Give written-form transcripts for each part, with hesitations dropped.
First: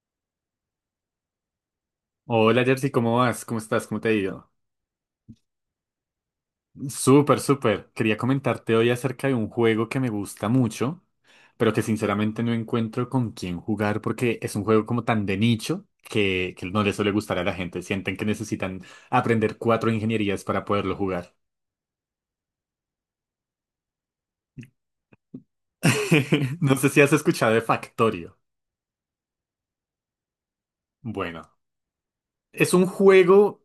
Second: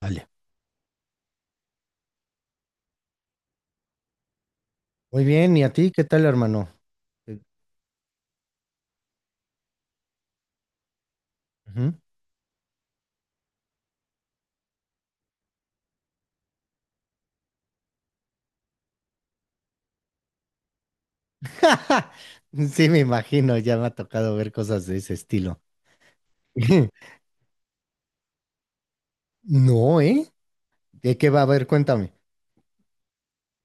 Vale. Hola Jersey, ¿cómo vas? ¿Cómo estás? ¿Cómo te ha ido? Muy bien, ¿y a ti qué tal, hermano? Súper, Eh, súper. Quería comentarte hoy acerca de un juego que me gusta mucho, pero que ujú. sinceramente no encuentro con quién jugar porque es un juego como tan de nicho que no le suele gustar a la gente. Sienten que necesitan aprender cuatro ingenierías para poderlo jugar. Sí, me imagino, ya me ha tocado ver cosas de ese estilo. No sé si has escuchado de Factorio. No, ¿eh? ¿De qué va a Bueno, ver? Cuéntame. es un juego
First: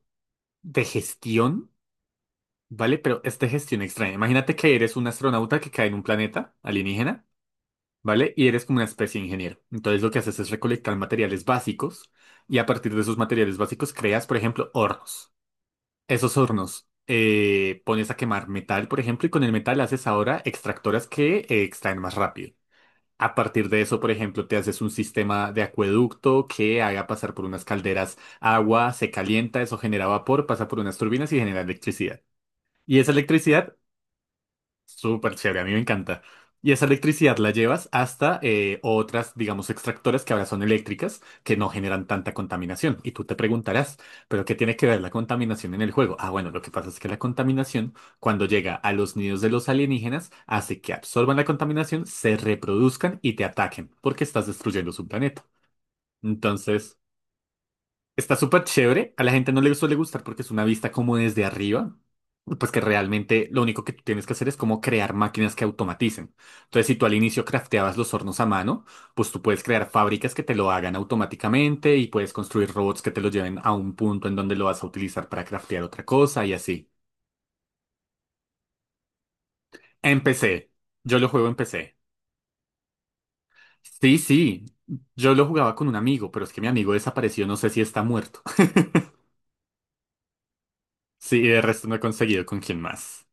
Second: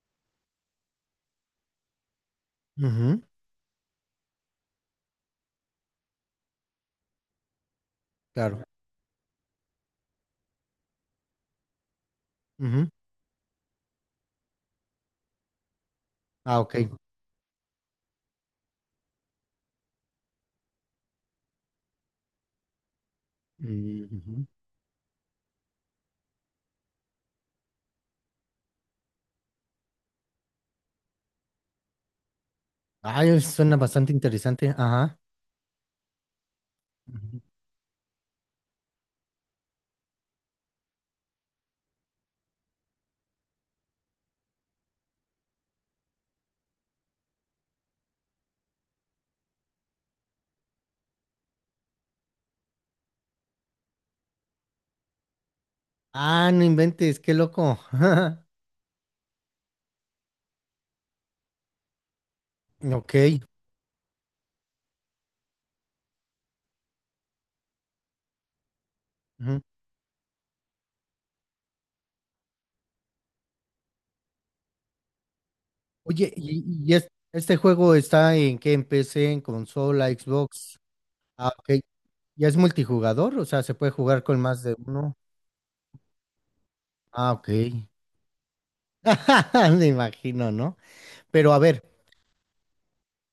de gestión, ¿vale? Ujú, Pero es de gestión extraña. Imagínate que eres un astronauta que cae en un planeta alienígena. ¿Vale? Y claro. eres como una especie de ingeniero. Entonces lo que haces es recolectar materiales básicos y a Ujú. partir de esos materiales básicos creas, por ejemplo, hornos. Esos Ah, hornos ok. Pones a quemar metal, por ejemplo, y con el metal haces ahora extractoras que extraen más rápido. A partir de eso, Mm, por ujú. ejemplo, te haces un sistema de acueducto que haga pasar por unas calderas agua, se calienta, eso genera vapor, pasa por unas turbinas y genera electricidad. Y esa Ay, electricidad suena bastante interesante. Ajá. súper chévere, a mí me encanta. Y esa electricidad Ujú. la llevas hasta otras, digamos, extractoras que ahora son eléctricas, que no generan tanta contaminación. Y tú te preguntarás, ¿pero qué tiene que ver la contaminación en el juego? Ah, bueno, lo que pasa es que la contaminación, cuando llega a los nidos de los alienígenas, hace que absorban la contaminación, se reproduzcan y te ataquen, porque estás destruyendo su planeta. Ah, no Entonces, inventes, qué loco. está súper chévere. A la gente no le suele gustar porque es una vista como desde arriba. Pues que Ok. realmente lo único que tú tienes que hacer es como crear máquinas que automaticen. Entonces, si tú al inicio crafteabas los hornos a mano, pues tú Ujú. puedes crear fábricas que te lo hagan automáticamente y puedes construir robots que te lo lleven a un punto en donde lo vas a utilizar para craftear otra Oye. cosa y así. y es- este juego está en qué? ¿En PC, en consola, En PC. Xbox? Yo lo juego Ah, en ok. PC. ¿Ya es multijugador? O sea, ¿se puede Sí, jugar con más sí. de uno? Yo lo jugaba con un amigo, pero es que mi amigo Ah, desapareció. ok. No sé si está muerto. Me imagino, ¿no? Sí, y Pero a de ver, resto no he conseguido con quién más.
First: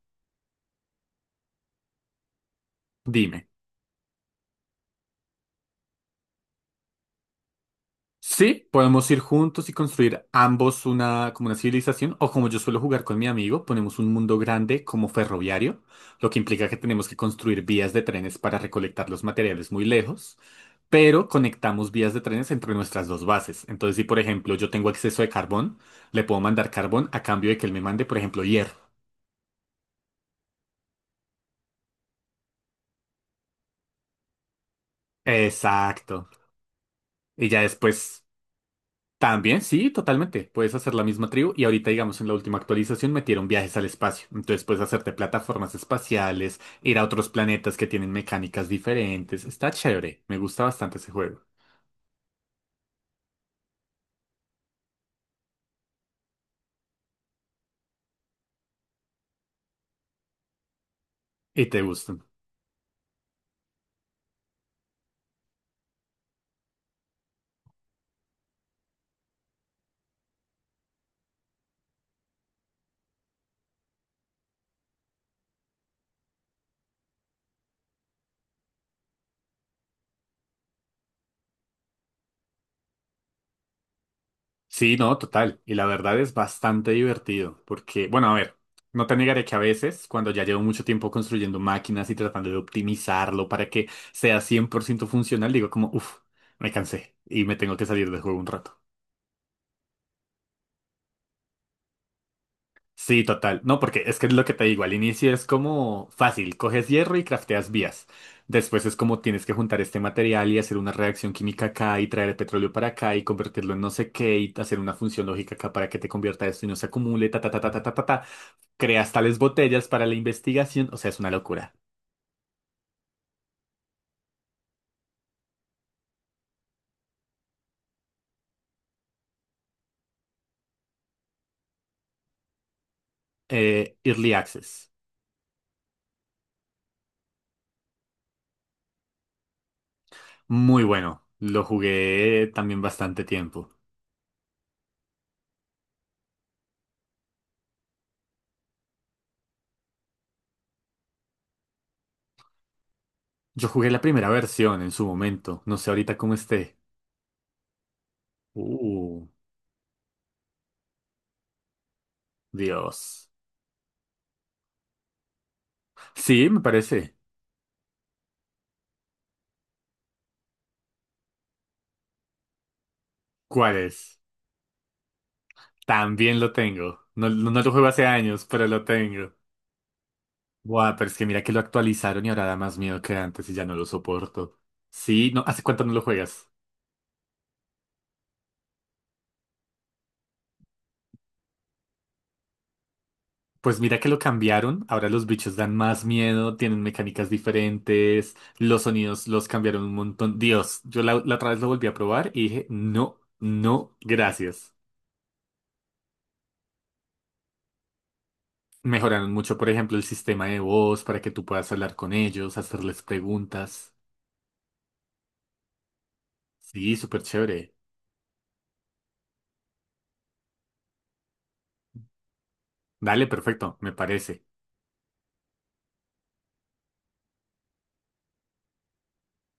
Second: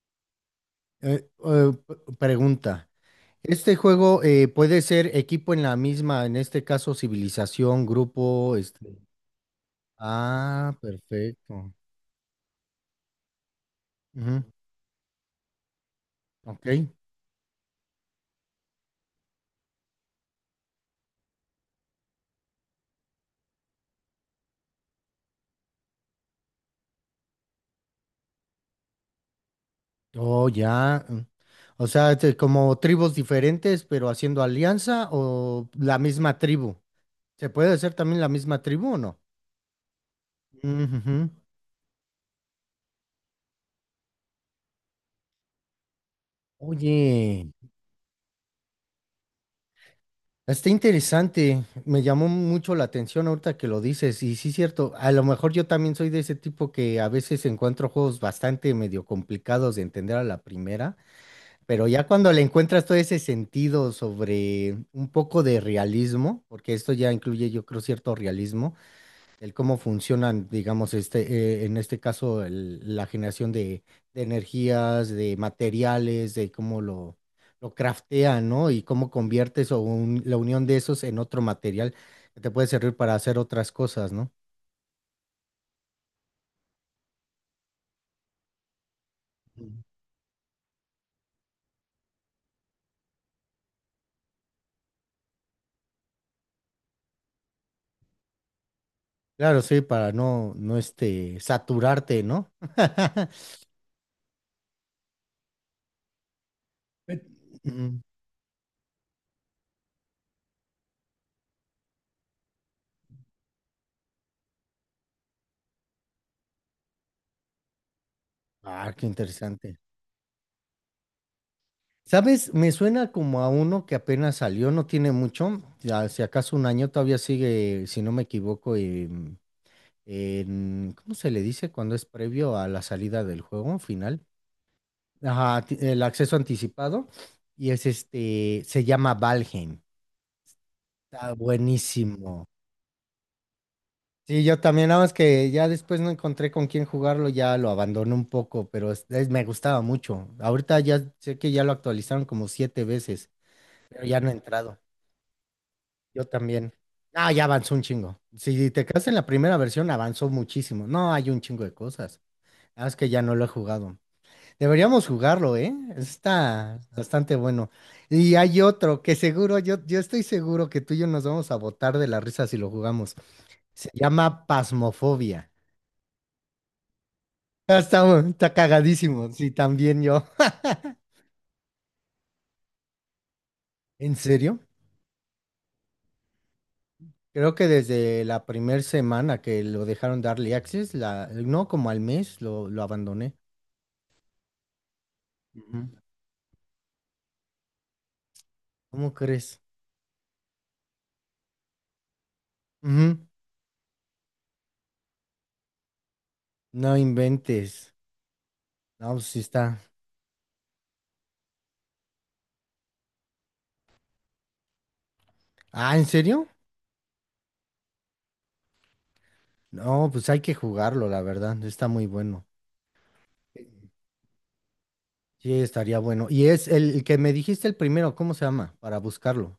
pregunta. Dime. ¿Este juego puede ser equipo en la misma, en este caso civilización, grupo, Sí, este? podemos ir juntos y construir Ah, ambos una, como una perfecto. civilización, o como yo suelo jugar con mi amigo, ponemos un mundo Ujú. grande como ferroviario, lo que Ok. implica que tenemos que construir vías de trenes para recolectar los materiales muy lejos, pero conectamos vías de trenes entre nuestras dos bases. Entonces, si por ejemplo yo tengo exceso de carbón, le puedo mandar carbón a cambio de que él me mande, por ejemplo, hierro. Oh, ya. Mm. O sea, este, como tribus diferentes, pero haciendo alianza o la Exacto. misma tribu. Y ¿Se ya puede hacer también después la misma tribu o no? también, sí, totalmente. Puedes hacer la misma Ujujú. tribu y ahorita, digamos, en la última actualización metieron viajes al espacio. Entonces puedes hacerte plataformas espaciales, ir a otros Oye. planetas que tienen mecánicas diferentes. Está chévere. Me gusta Está bastante ese juego. interesante, me llamó mucho la atención ahorita que lo dices, y sí es cierto, a lo mejor yo también soy de ese tipo que a veces encuentro juegos bastante medio complicados de entender a la primera, Y te pero ya gustan. cuando le encuentras todo ese sentido sobre un poco de realismo, porque esto ya incluye yo creo cierto realismo, el cómo funcionan, digamos, este, en este caso, la generación de energías, de materiales, de cómo lo craftean, ¿no? Y cómo conviertes o la unión de esos en otro material que te puede servir para hacer otras cosas, ¿no? Sí, no, total. Y la verdad es bastante divertido porque, bueno, a ver, no te negaré que a Ujú. veces, cuando ya llevo mucho tiempo construyendo máquinas y tratando de optimizarlo para que sea 100% funcional, digo como, uff, me cansé y me tengo que salir del juego un rato. Claro, sí, para no, no este, saturarte, ¿no? Sí, total. No, porque es que es lo que te digo, al inicio es como fácil, coges hierro Eh, y crafteas Mm. vías. Después es como tienes que juntar este material y hacer una reacción química acá y traer el petróleo para acá y convertirlo en no sé qué y hacer una función lógica acá para que te convierta esto y no se acumule, ta, ta, ta, ta, ta, ta, ta, ta. Ah, qué Creas tales interesante. botellas para la investigación, o sea, es una locura. ¿Sabes? Me suena como a uno que apenas salió, no tiene mucho, ya, si acaso un año todavía sigue, si no me equivoco, ¿cómo se le dice cuando es previo a la salida del juego final? Early Access, Ajá, el acceso anticipado y es este, se llama Valheim. muy bueno. Está Lo buenísimo. jugué también bastante tiempo. Sí, yo también, nada más que ya después no encontré con quién jugarlo, ya lo abandoné un poco, pero me gustaba mucho. Ahorita ya sé que ya lo actualizaron como siete veces, Yo jugué la pero ya primera no he entrado. versión en su momento, no sé ahorita Yo cómo también. esté. Ah, ya avanzó un chingo. Si te quedas en Uh, la primera versión, avanzó muchísimo. No, hay un chingo de cosas. Nada más que ya Dios. no lo he jugado. Deberíamos jugarlo, ¿eh? Sí, me Está parece. bastante bueno. Y hay otro que seguro, yo estoy seguro que tú y yo nos vamos a botar de la risa si lo jugamos. ¿Cuál Se es? llama Pasmofobia. También lo tengo. No, no, lo Ah, juego hace años, está pero lo tengo. cagadísimo, sí, también yo. Buah, pero es que mira que lo actualizaron y ahora da más miedo que antes y ya no lo ¿En soporto. serio? Sí, no, ¿hace cuánto no lo juegas? Creo que desde la primera semana que lo dejaron de Early Access, la, no como al mes, lo abandoné. Pues mira que lo cambiaron, ahora los bichos dan Ujú. más miedo, tienen mecánicas diferentes, los ¿Cómo sonidos los crees? cambiaron un montón. Dios, yo la otra vez lo volví a probar y dije, no, Ujú. no, gracias. No inventes. No, pues Mejoraron sí mucho, por está. ejemplo, el sistema de voz para que tú puedas hablar con ellos, hacerles preguntas. Ah, ¿en serio? Sí, súper chévere. No, pues hay que jugarlo, la verdad. Está muy bueno. Dale, perfecto, me parece. Sí, estaría bueno. Y es el que me dijiste el primero, ¿cómo se llama? Para buscarlo.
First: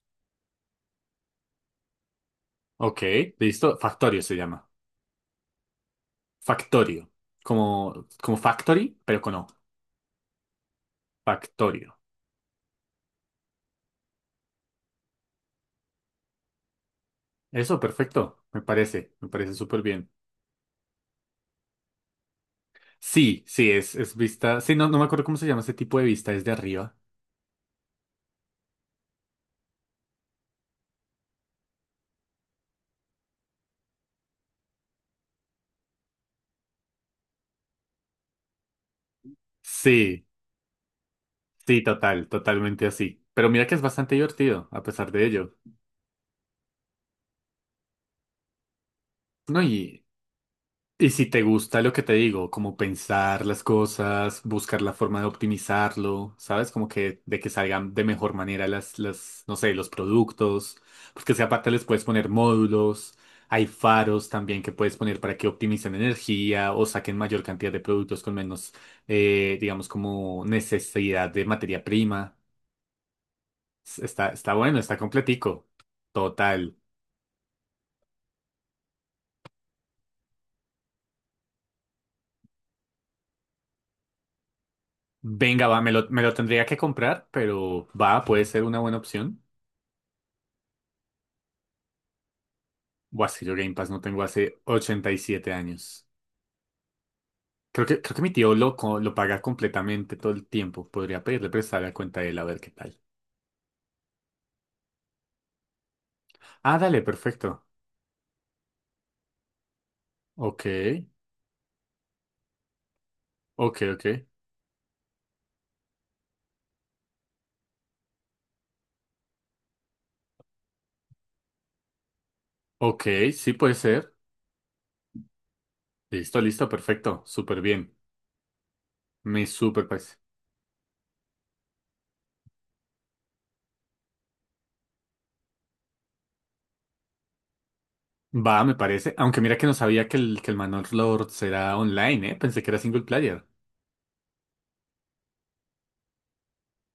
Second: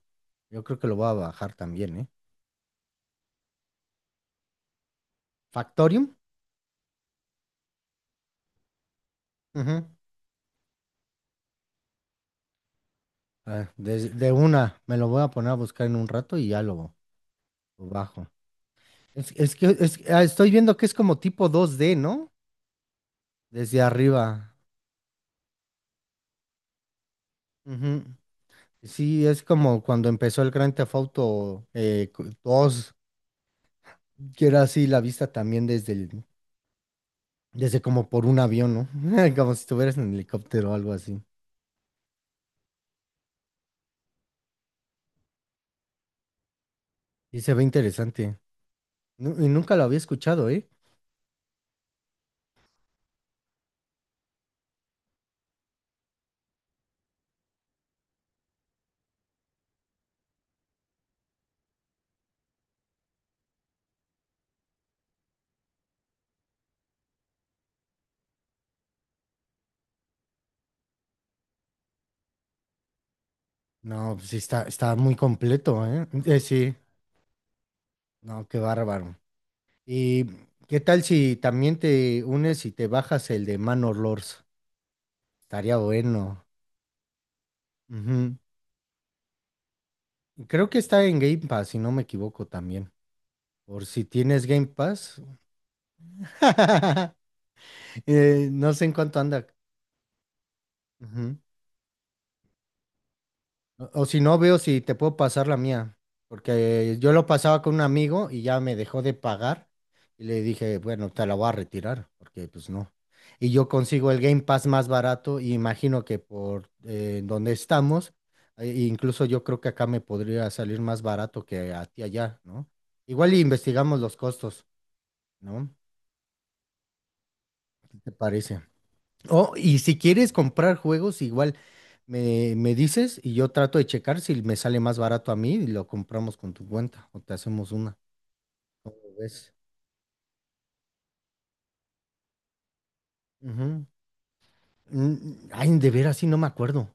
Yo creo que lo voy a bajar también, ¿eh? Ok, listo. Factorio se llama. Factorium. Factorio. Como, como factory, pero con O. Ujú. Factorio. Ah, de una, me lo voy a poner a buscar en un rato y ya Eso, lo bajo. perfecto. Me parece Es que súper es- bien. ah, Estoy viendo que es como tipo 2D, ¿no? Sí, sí, Desde es, es arriba. vista. Sí, no, no me acuerdo cómo se llama ese tipo de vista, es de arriba. Ujú. Sí, es como cuando empezó el Grand Theft Auto 2, que era así la vista también desde el, desde como por un avión, ¿no? Como si estuvieras en Sí, helicóptero o algo así. sí, total, totalmente así. Pero mira que es bastante divertido, a pesar de ello. Y se ve interesante. Y No, nunca lo había y escuchado, ¿eh? Y si te gusta lo que te digo, como pensar las cosas, buscar la forma de optimizarlo, ¿sabes? Como que de que salgan de mejor manera no sé, los productos, porque si aparte les puedes poner módulos, hay faros también que puedes poner para que optimicen energía o saquen mayor cantidad de productos con menos, digamos, como necesidad de materia prima. S- No, está, pues sí está está, bueno, está está muy completico. completo, ¿eh? Total. Sí, no, qué bárbaro. ¿Y qué tal si también te unes y te bajas el de Manor Lords? Venga, Estaría va, me lo bueno. tendría que comprar, pero va, Ujú. puede ser una buena opción. Creo que está en Game Pass, si no me equivoco también. Buah, es que yo Game Por Pass no si tengo tienes hace Game ochenta y Pass. siete años. Creo que mi tío No lo, sé en co- lo cuánto paga anda. completamente todo el tiempo. Podría Ujú. pedirle prestar la cuenta de él a ver qué tal. O si no, veo si te puedo pasar la mía, Ah, porque dale, yo lo perfecto. pasaba con un amigo y ya me dejó de pagar y le Ok, dije, bueno, te la voy a retirar, porque pues no. Y yo ok, consigo el ok. Game Pass más barato y imagino que por donde estamos, incluso yo creo que acá me podría salir más barato que a ti allá, ¿no? Ok, Igual y sí puede investigamos ser. los costos, ¿no? Listo, listo, perfecto. Súper bien. ¿Qué te parece? Me Oh, y súper si parece. quieres comprar juegos, igual me dices y yo trato de checar si me sale más barato a mí y lo compramos con tu cuenta o te hacemos una. Va, me ¿Lo parece. Aunque ves? mira que no sabía que el Manor Lord era online, ¿eh? Pensé que era single player. Ujú. Mm. Ay, de veras, sí, no me acuerdo.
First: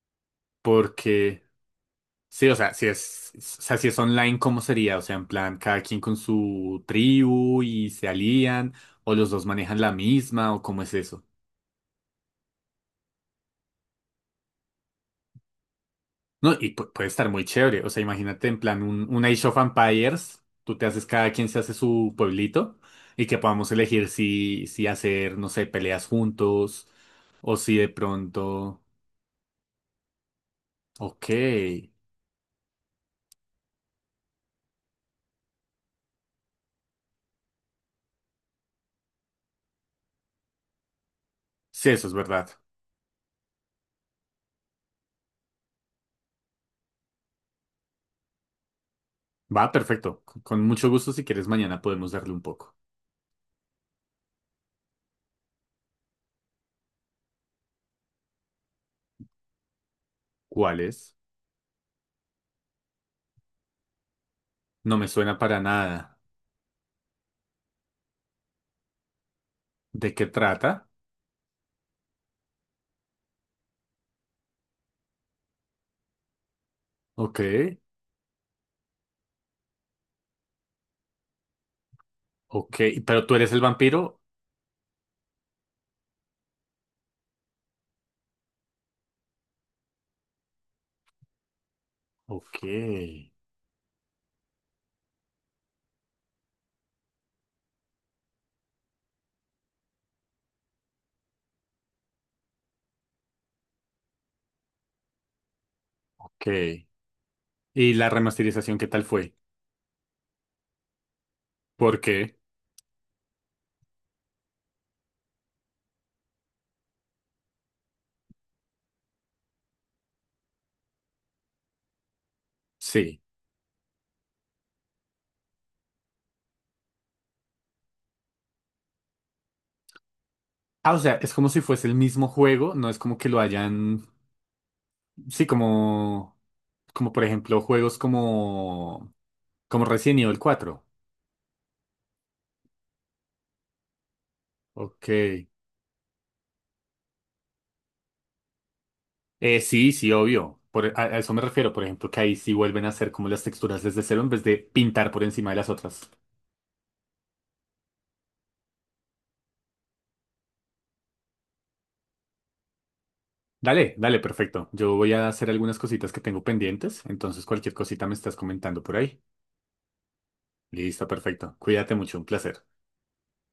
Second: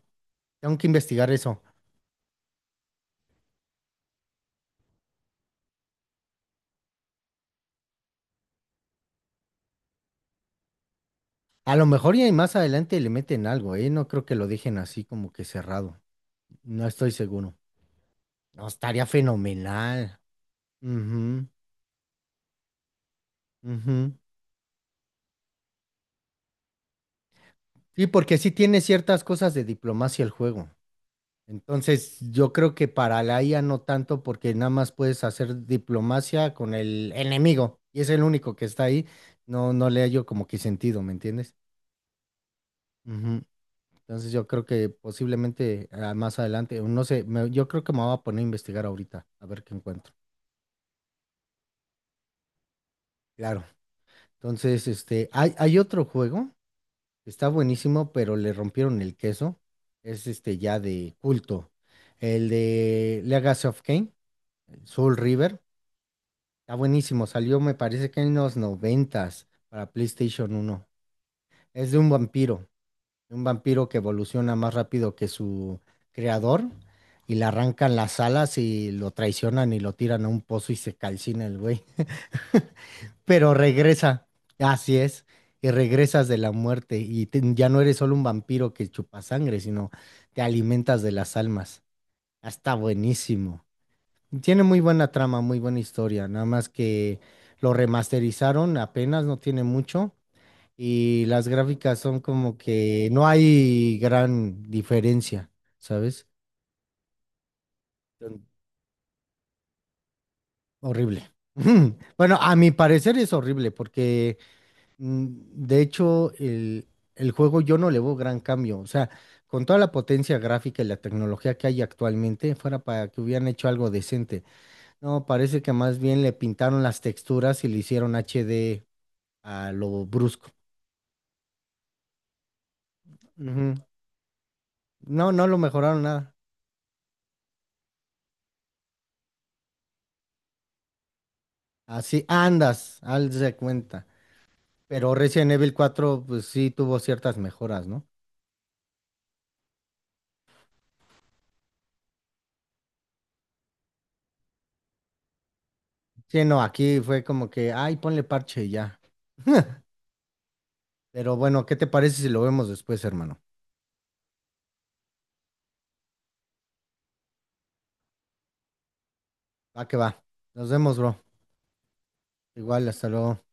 Tengo que investigar Porque... eso. Sí, o sea, si es online, ¿cómo sería? O sea, en plan, cada quien con su tribu y se alían, o los dos manejan la misma, o cómo es eso. A lo mejor y más adelante le meten algo, ¿eh? No creo que lo dejen así como que cerrado. No, y No pu- puede estoy estar muy seguro. chévere. O sea, imagínate en No, plan estaría un Age of fenomenal. Empires, tú te haces, cada Ujú, quien se hace su pueblito, y que podamos elegir ujú. si, si hacer, no sé, peleas juntos, o si de Sí, porque sí pronto. tiene ciertas cosas de diplomacia el juego. Ok. Sí, Entonces, yo creo que para la IA no tanto, porque nada más puedes hacer diplomacia con el enemigo y es el único que está ahí. No, no le hallo como que sentido, ¿me entiendes? eso es verdad. Ujú. Entonces, yo creo que posiblemente más adelante, o no sé, yo creo que me voy a poner a investigar ahorita, a ver Va, qué encuentro. perfecto. Con mucho gusto, si quieres, mañana podemos darle un poco. Claro. Entonces, este, hay otro juego que está buenísimo, pero le rompieron el queso. Es este ya ¿Cuál es? de culto. El de Legacy of Kain, No me Soul suena para River. nada. Está buenísimo, salió me parece que en los noventas para ¿De qué PlayStation 1. trata? Es de un vampiro que evoluciona más rápido que su creador y Ok, le arrancan las alas y lo traicionan y lo tiran a un pozo y se calcina el güey. ok. Pero tú eres Pero el vampiro. regresa, así es, y regresas de la muerte y ya no eres solo un vampiro que chupa sangre, sino te alimentas de las almas. Ah, Ok, está buenísimo. Tiene muy buena trama, muy buena historia, nada más que lo remasterizaron apenas, no tiene mucho, y las gráficas son como que no hay gran diferencia, ¿sabes? ok. ¿Y la Son remasterización qué tal fue? Horrible. ¿Por qué? Bueno, a mi parecer es horrible porque mm, de hecho el juego yo no le veo gran cambio, o sea, con toda la potencia gráfica y la tecnología que hay actualmente, fuera para Sí. que hubieran hecho algo decente. No, parece que más bien le pintaron las texturas y le hicieron HD a lo brusco. Ah, o sea, es como si fuese el mismo juego, no es como que lo Ujú. hayan. No, Sí, no lo mejoraron nada. como. Como por ejemplo, juegos como. Como Resident Evil 4, Así andas, haz de cuenta. ok. Pero Resident Evil 4 pues sí tuvo ciertas mejoras, ¿no? Sí, sí, obvio. Por, a eso me refiero, por ejemplo, que ahí sí vuelven a hacer como las texturas desde cero en vez de pintar por encima de las otras. Sí, no, aquí fue como que, ay, ponle parche y ya. Pero bueno, ¿qué te parece si lo vemos después, hermano? Dale, dale, perfecto. Yo voy a hacer algunas cositas que tengo pendientes, entonces cualquier cosita me estás comentando por ahí. Va que va. Nos vemos, Listo, bro. perfecto. Cuídate mucho, un placer. Igual, hasta luego.